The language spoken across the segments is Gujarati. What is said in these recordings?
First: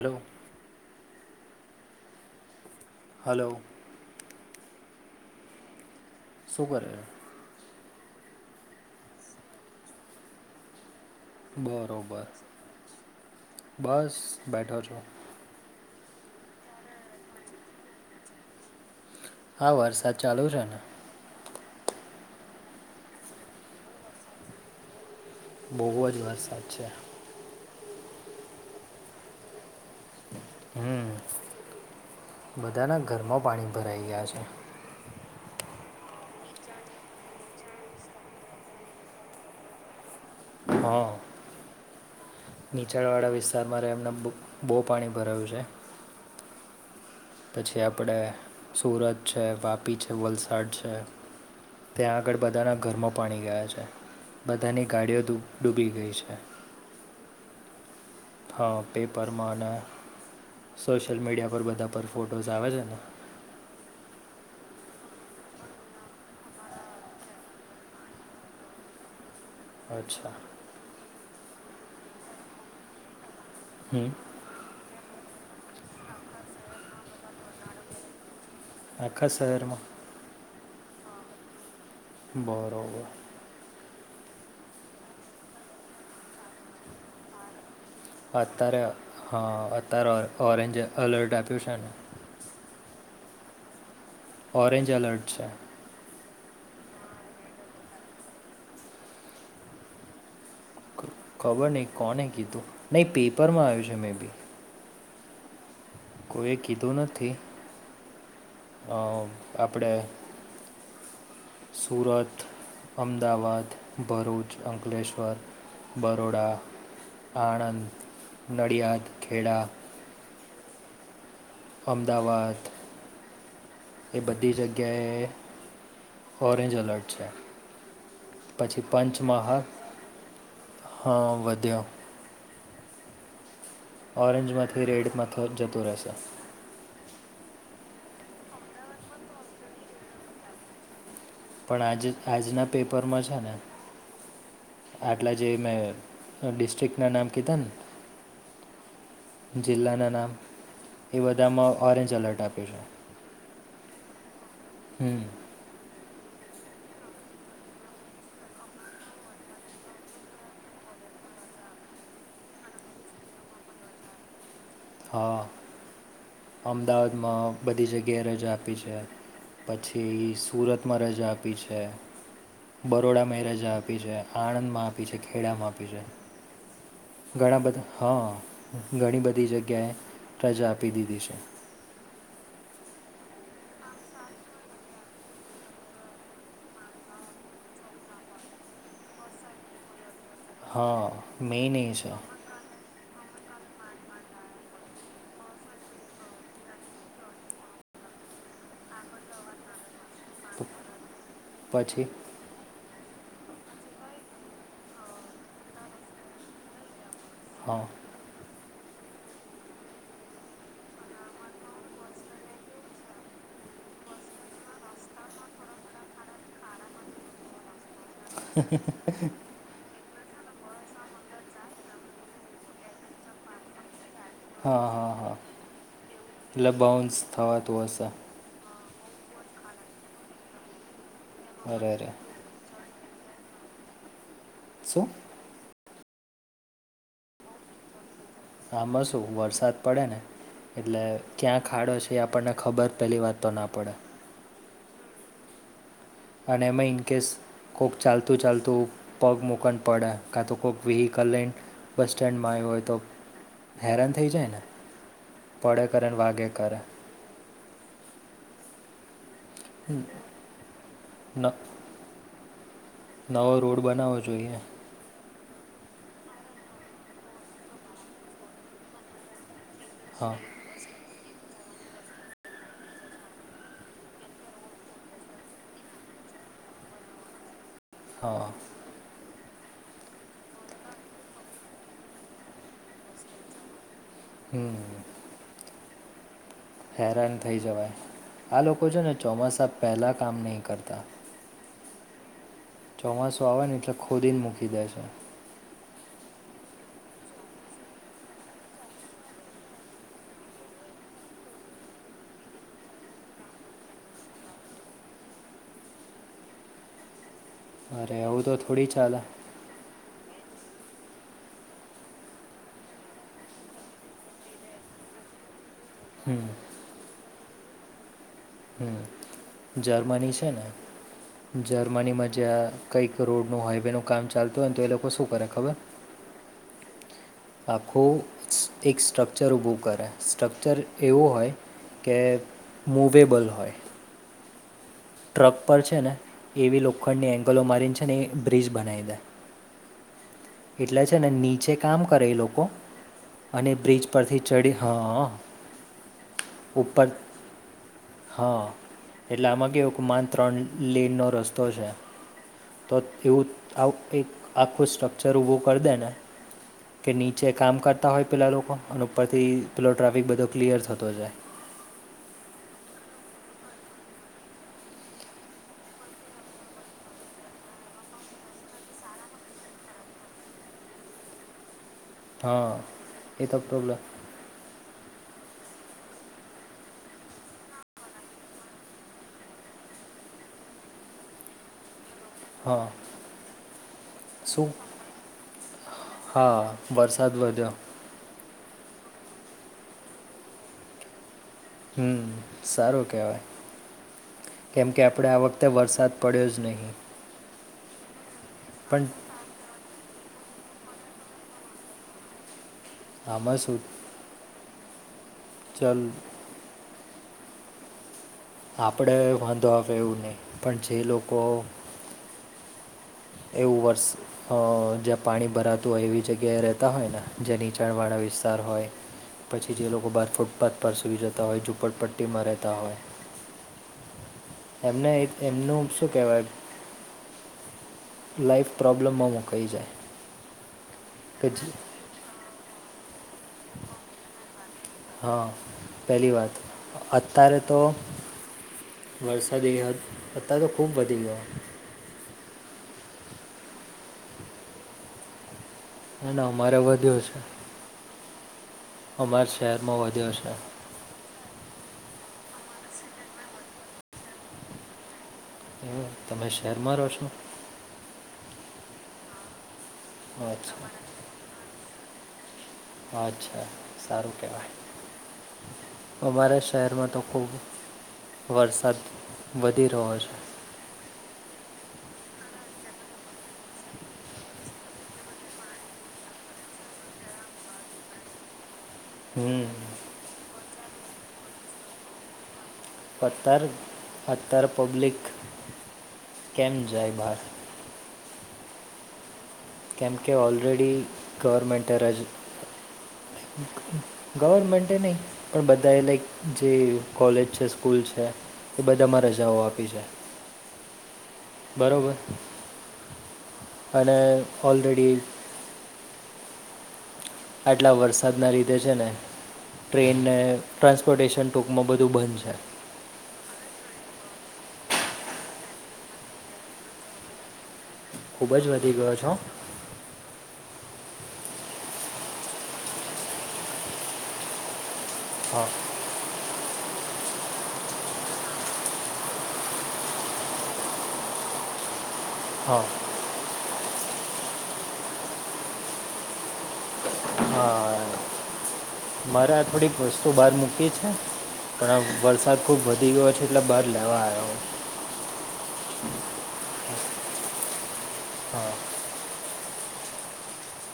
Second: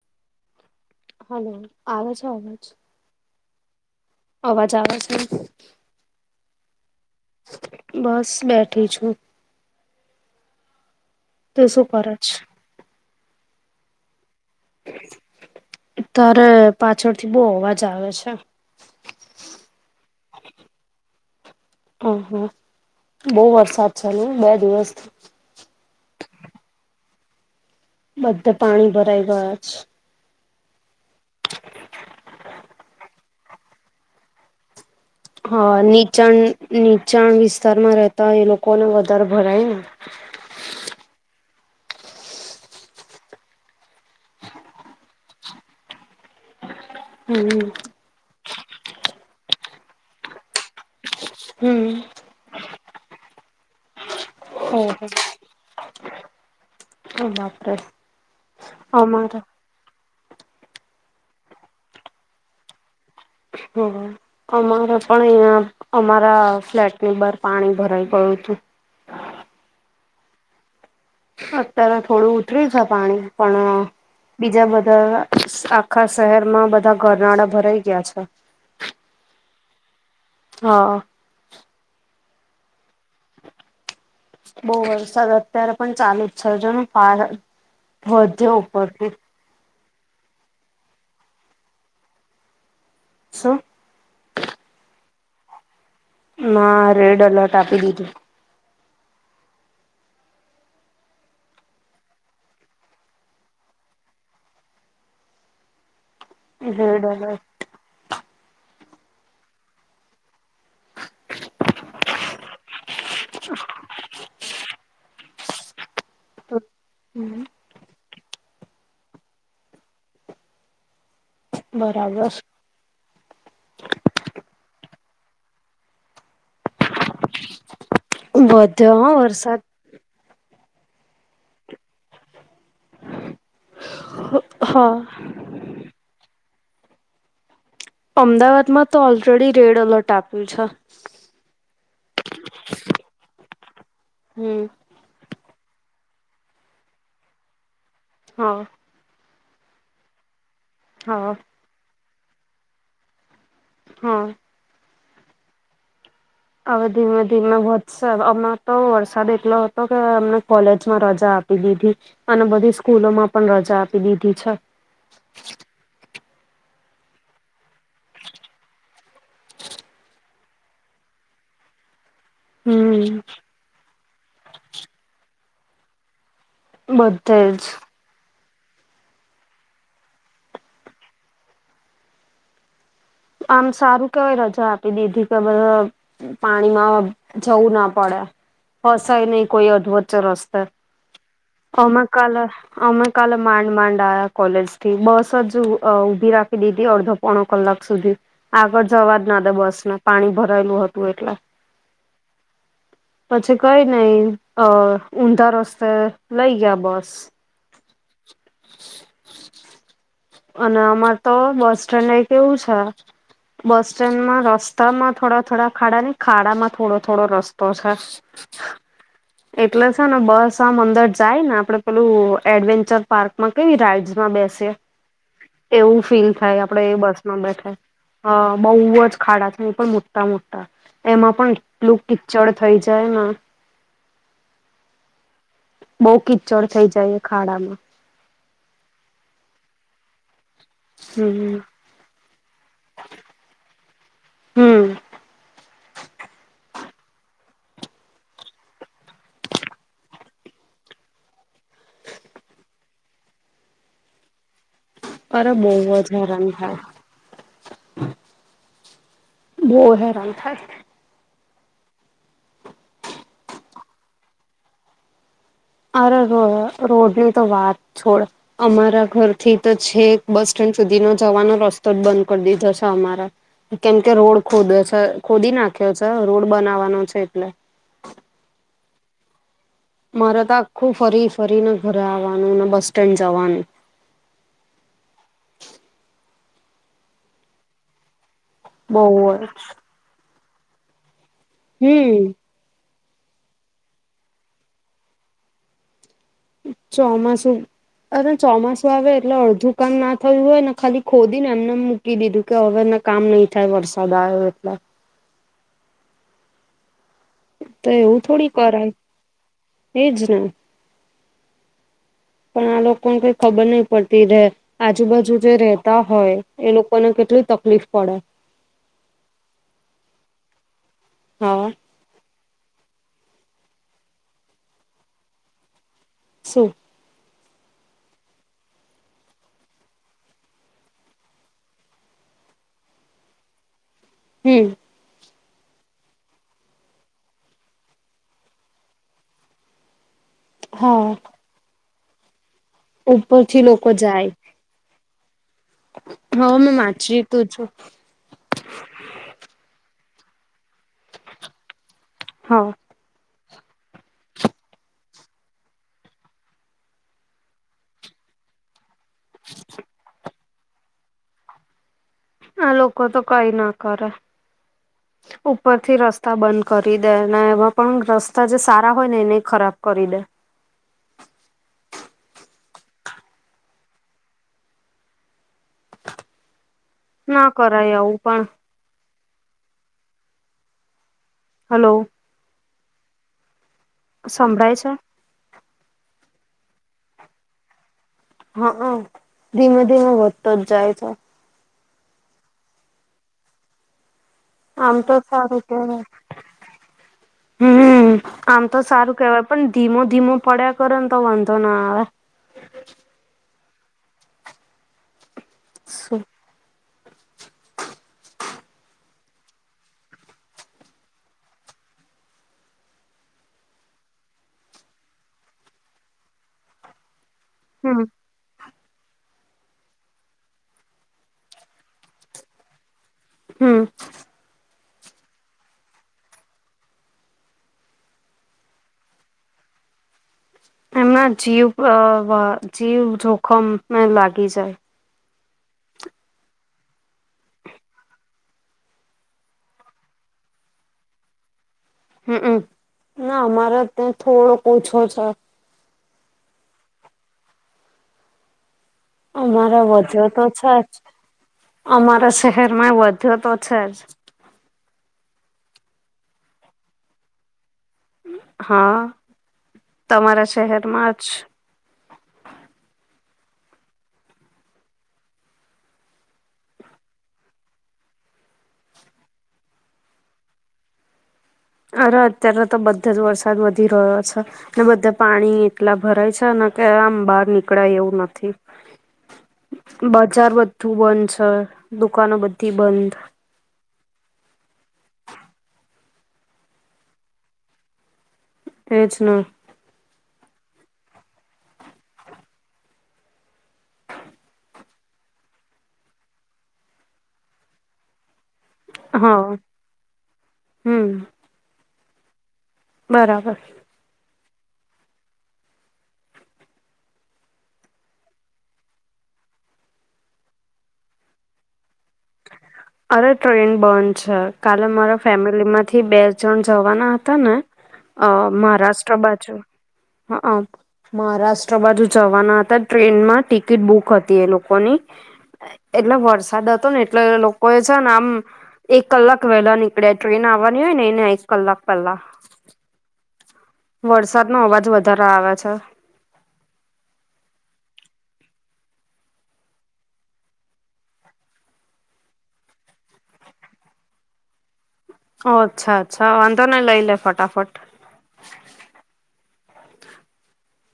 હલો. હલો, આવે છે અવાજ? હલો. અવાજ આવે છે? શુંગર. બસ બેઠી છું. તું શું કરે બરોબર, છે બસ બેઠો છો. તારે પાછળથી બહુ અવાજ આવે છે. આ વરસાદ ચાલુ છે ને. હ, હા, બહુ વરસાદ ચાલે, બે દિવસથી. બહુ જ વરસાદ છે. બધા પાણી ભરાઈ ગયા છે. હમ. હ. બધાના ઘરમાં પાણી ભરાઈ ગયા છે. હા, નીચાણ નીચાણ વિસ્તારમાં રહેતા, એ લોકોને વધારે ભરાય ને. હા. નીચાણ વાળા વિસ્તારમાં એમને બહુ પાણી ભરાયું છે. હમ પછી આપણે સુરત છે, વાપી છે, વલસાડ છે. હમ ત્યાં આગળ બધાના ઘરમાં પાણી ગયા છે, બધાની ગાડીઓ ડૂબી ગઈ છે. હમાં પ્ર [unintelligible] હા, પેપરમાં અને સોશિયલ મીડિયા પર બધા પર ફોટોઝ આવે છે ને. હમ. અમારે પણ અહીં અમારા ફ્લેટની બહાર પાણી ભરાઈ ગયું હતું. અચ્છા. અત્યારે થોડું ઉતરી છે, પાણી પણ હમ બીજા બધા આખા શહેર માં બધા ઘરનાળા ભરાઈ ગયા છે. આખા શહેરમાં. હા. બરોબર બહુ વરસાદ અત્યારે પણ ચાલુ જ સર્જનું ફાર અત્યારે હા અત્યારે ઓરેન્જ અલર્ટ આપ્યું છે ને. શું. ઓરેન્જ અલર્ટ છે. રેડ અલર્ટ આપી દીધું. ખબર નહી કોને કીધું નહીં પેપરમાં આવ્યું છે મે બી કોઈએ કીધું રેડ નથી. એલર્ટ. અ આપણે સુરત અમદાવાદ ભરૂચ અંકલેશ્વર બરોડા હમ આણંદ નડિયાદ ખેડા બરાબર. અમદાવાદ એ બધી જગ્યાએ ઓરેન્જ અલર્ટ અચ્છા પછી વધ્યો હા વરસાદ પંચમહાલ હા વધ્યો ઓરેન્જમાંથી હા રેડમાં થ જતું રહેશે. અમદાવાદમાં તો ઓલરેડી રેડ અલર્ટ આપ્યું છે. પણ આજે આજના પેપરમાં છે ને હમ આટલા જે મેં ડિસ્ટ્રિક્ટનાં નામ કીધા ને હા. જિલ્લાના નામ એ હા બધામાં ઓરેન્જ એલર્ટ આપ્યું છે. હા. હમ. હવે ધીમે ધીમે વધશે અમને તો વરસાદ એટલો હતો કે અમને કોલેજમાં રજા આપી આપી દીધી અને બધી સ્કૂલો માં પણ રજા આપી દીધી છે. હા અમદાવાદમાં બધી જગ્યાએ રજા આપી છે. પછી સુરતમાં રજા આપી છે. હમ બરોડા માય રાજા આપી છે આણંદ માં આપી છે ખેડામાં આપી છે. બધે ઘણા જ બધા હા ઘણી બધી જગ્યાએ રજા આપી દીધી છે. આમ સારું કેવાય રજા આપી દીધી કે બ પાણીમાં જવું ના પડે ફસાય નહીં કોઈ અધવચ્ચે રસ્તા હા મેઇન એ અમે છે કાલે અમે કાલે માંડ માંડ આ્યા કોલેજ થી બસ જ અ ઊભી રાખી દીધી અડધો પોણો કલાક સુધી આગળ જવા જ ના દે બસ ને પાણી ભરાયેલું હતું એટલે [inaudible] પછી કઈ નઈ અ ઊંધા રસ્તે લઈ ગયા બસ. હવ અને અમાર તો બસ સસ્ટેન્ડે કેવું છે. બસ સ્ટેન્ડમાં રસ્તામાં થોડા થોડા ખાડા નહી ખાડામાં થોડો થોડો રસ્તો છે. હ [inaudible] હ [inaudible] એટલે છે ને બસ આમ અંદર જાય ને આપડે પેલું એડવેન્ચર પાર્ક માં કેવી રાઈડ બેસે હા હા હા એવું ફીલ થાય એટલે આપડે એ બાઉન્સ બસમાં બેઠા થવાતું હશે અ બહુ જ ખાડા છે એ પણ મોટા મોટા એમાં પણ અરે એટલું રે કિચડ થઈ જાય ને. શું. બઉુ કિચોડ થઈ જાય એ ખાડામાં. આમાં શું વરસાદ પડે ને એટલે હમ ક્યાં ખાડો છે એ આપણને ખબર પહેલી વાત તો ના પડે. હમ અને એમાં ઇન્કેશ કોક ચાલતું ચાલતું પગ મૂક ન પડે કાં તો કોઈક વ્હીકલ લઇન બસ સ્ટેન્ડમાં આયો હોય તો હેરાન થઈ જાય ને. અરે બહુ પળે કરે જ ને વાગે હેરાન થાય. કરે. બહુ હેરાન થાય. ન નવો રોડ બનાવો જોઈએ. અરર રોડ રોડની તો વાત છોડ અમારા ઘરથી તો છેક હા બસ ટ્રેન સુધીનો જવાનો રસ્તો જ બંધ કરી દીધો છે અમારે. કેમ કે રોડ ખોદયો છે ખોદી નાખ્યો છે રોડ બનાવાનો છે એટલે. હા મારે તો આખું ફરી ફરીને ઘરે આવવાનું ને બસ સ્ટેન્ડ જવાનું. હમ હેરાન થઈ જવાય. આ લોકો છે ને બહુ ચોમાસા પહેલાં કામ નહીં કરતા. હમ ચોમાસું આવે ને એટલે ખોદીને મૂકી દે છે. ચોમાસું અરે ચોમાસું આવે એટલે અડધું કામ ના થયું હોય ને ખાલી ખોદી ને એમનેમ મુક કી દીધું કે હવેને કામ નહી થાય વરસાદ આયો એટલે. તો અરે એવું થોડી તો કરાય ચાલે એજ ને. પણ આ લોકોને કઈ ખબર નહી પડતી રે આજુબાજુ જે રે તા હોય હમ એ લોકોને કેટલું તકલીફ પડે. હમ જર્મની છે ને હા જર્મ મની માં જ્યાં કઈક રોડનું હાઈવેનું કામ ચાલતું હોય ને તો એ લોકો શું કરે ખબર? શું? આખું એક સ્ટ્રક્ચર ઊભું કરે. સ્ટ્રક્ચર એવું હોય કે મૂવેબલ હોય. હમ. ટ્રક પર છે ને, એવી લોખંડની એંગલો મારીને છે ને એ બ્રિજ બનાવી દે. એટલે હા છે ને, નીચે કામ કરે એ લોકો ઉપરથી અને લોકો બ્રિજ પરથી ચડી હહ હહ. હહ મેં વાંચ્યું તો છે. હા, એટલે આમાં કહેવું કે મન ત્રણ લેનનો રસ્તો છે. હા તો એવું કંઈક આખું સ્ટ્રક્ચર ઊભું કર દે ને. કે નીચે કામ કરતા હોય પહેલા લોકો અને ઉપરથી પેલો ટ્રાફિક બધો ક્લિયર થતો જાય. હા, લોકો તો કંઈ ના કરે. [inaudible] ઉપરથી રસ્તા બંધ કરી દે અને એમાં પણ રસ્તા જે સારા હોય ને એને ખરાબ કરી દે. હા, એ તો પ્રોબ્લેમ. ના કરાય આવું પણ. હલો હા સંભળાય છે? હા, વરસાદ વધ્યો. હઆ ધીમે ધીમે વધતો જ જાય છે. હમ, સારું કહેવાય. કેમ આમ કે તો આપણે આ સારું વખતે કેવાય વરસાદ પડ્યો જ નહીં. હમ, આમ તો પણ સારું કહેવાય. પણ ધીમો ધીમો પડ્યા કરે ને તો વાંધો ના આવે. આમાં શું? ચલ શું આપડે વાંધો આવે એવું નહીં, પણ જે લોકો એવું વર્ષ જ્યાં પાણી ભરાતું હોય એવી જગ્યાએ રહેતા હોય ને. જે હમ નીચાણવાળા વિસ્તાર હોય. પછી જે લોકો બહાર ફૂટપાથ પર સૂઈ જતા હોય, ઝૂંપડપટ્ટીમાં રહેતા હોય. હમ. એમને એમનું શું કહેવાય લાઈફ પ્રોબ્લેમમાં મુકાઈ જાય. એમના કે જે જીવ અ જીવ જોખમ લાગી જાય. હા, પહેલી વાત અત્યારે તો વરસાદ એ તો ખૂબ વધી ગયો. હમમ, ના અમારે ત્યાં થોડો ઓછો છે. ના ના, અમારે વધ્યો છે. અમારે વધ્યો તો છે જ, અમારા શહેરમાં વધ્યો તો છે જ. હમ, તમે શહેરમાં રહો છો? હા, તમારા અચ્છા શહેરમાં જ. અચ્છા, સારું કહેવાય. અમારા શહેરમાં તો ખૂબ વરસાદ વધી રહ્યો છે. અરે, અત્યારે તો બધો જ વરસાદ વધી રહ્યો છે. ને બધે પાણી એટલા ભરાય છે ને કે આમ બહાર નીકળાય એવું નથી. હમ બજાર બધું બંધ છે, દુકાનો બધી બંધ. ફતર ફતર પબ્લિક કેમ જાય બહાર? એજ ને. કેમ કે ઓલરેડી ગવર્મેન્ટ રજા ગવરમેન્ટે ન‌ઈ પણ બધા એ લાઈક જે કોલેજ છે સ્કૂલ છે એ બધામાં રજાઓ આપી છે. હમ્મ. બરોબર? બરાબર. અને ઓલરેડી આટલા વરસાદના લીધે છે ને ટ્રેનને ટ્રાન્સપોર્ટેશન ટૂંકમાં બધું બંધ છે. અરે ટ્રેન બંધ છે. કાલે મારા ફેમિલીમાંથી બે જન જવાના હતા ને [inaudible] અ વધી ગયો મહારાષ્ટ્ર છો બાજુ [unintelligible] મહારાષ્ટ્ર બાજુ જવાના હતા ટ્રેનમાં ટિકિટ બુક હતી એ લોકોની હા એટલે વરસાદ હતો ને એટલે લોકો એ છે ને આમ એક કલાક વહેલા નીકળ્યા ટ્રેન આવવાની હોય ને એને એક કલાક પેલ્લા. હા. વરસાદનો અવાજ વધારે આવે છે. હા, મારે આ થોડીક વસ્તુ બહાર મૂકી છે. પણ વરસાદ ખુબ વધી ગયો છે એટલે બાર લેવા આયો. ઓ અચ્છા અચ્છા વાંધો નહીં લઈ લે ફટાફટ. હા.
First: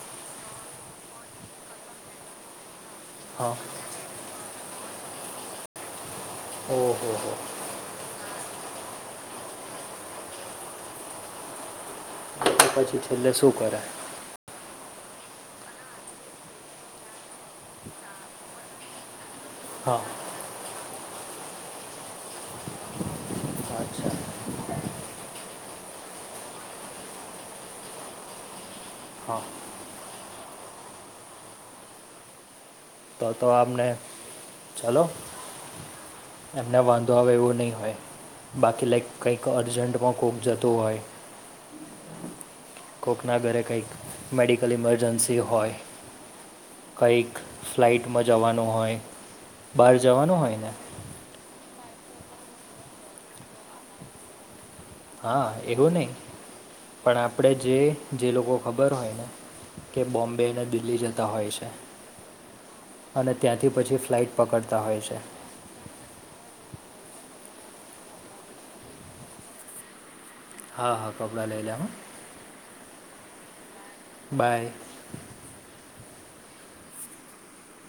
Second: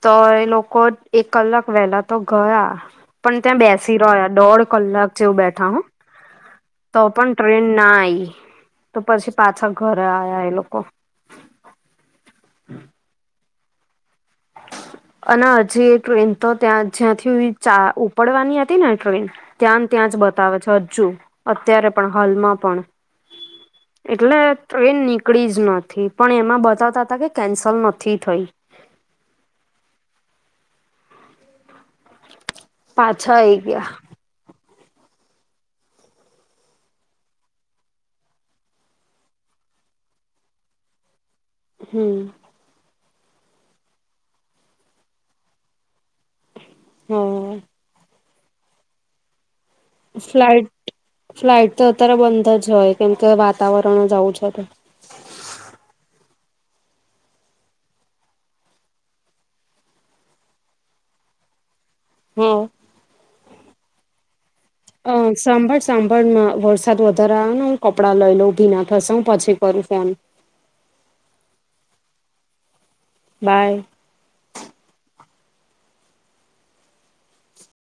તો એ લોકો એક કલાક વેલા તો ગયા પણ હા ત્યાં બેસી રહ્યા, દોઢ કલાક જેવું બેઠા હો તો ઓહો પણ હો ટ્રેન ના આઈ તો પછી પાછા ઘરે આયા એ લોકો. તો પછી છેલ્લે શું કરે? [inaudible] અને હજી ટ્રેન તો ત્યાં જ, જ્યાંથી ચા ઉપડવાની હતી ને ટ્રેન. ત્યાં ન હા ત્યાં જ બતાવે છે, હજુ અત્યારે, પણ હાલમાં પણ અચ્છા એકલે ટ્રેન નીકળી જ નથી. પણ એમાં બતાવતા હતા, કે કેન્સલ નથી થઈ. હા. તો પાછા તો આઈ આપને ગયા ચલો. એમને વાંધો આવે, એવું નહીં હોય. બાકી લાઈક કંઈક અર્જન્ટમાં કોક જતું હોય. હમ્મ. કોકના ઘરે કંઈક મેડિકલ ઇમરજન્સી હોય. કંઈક હમ ફ્લાઇટમાં જવાનું હોય. બહાર જવાનું હોય ને ફ્લાઇટ ફ્લાઇટ તો અત્યારે બંધ જ હોય, કેમ કે વાતાવરણ જ આવું છે તો. હા, એવું નહી, પણ આપણે જે જે લોકો ખબર હોય ને. કે બોમ્બે અને દિલ્હી જતા હોય છે. હમ્મ. અને ત્યાંથી પછી ફ્લાઇટ પકડતા હોય અ છે. સાંભળ સાંભળ માં વરસાદ વધારે આવે ને, હું કપડા લઈ લઉ ભીના થશે, હું પછી કરું ફોન. હા, હા, કપડા લઈ લે. બાય. બાય.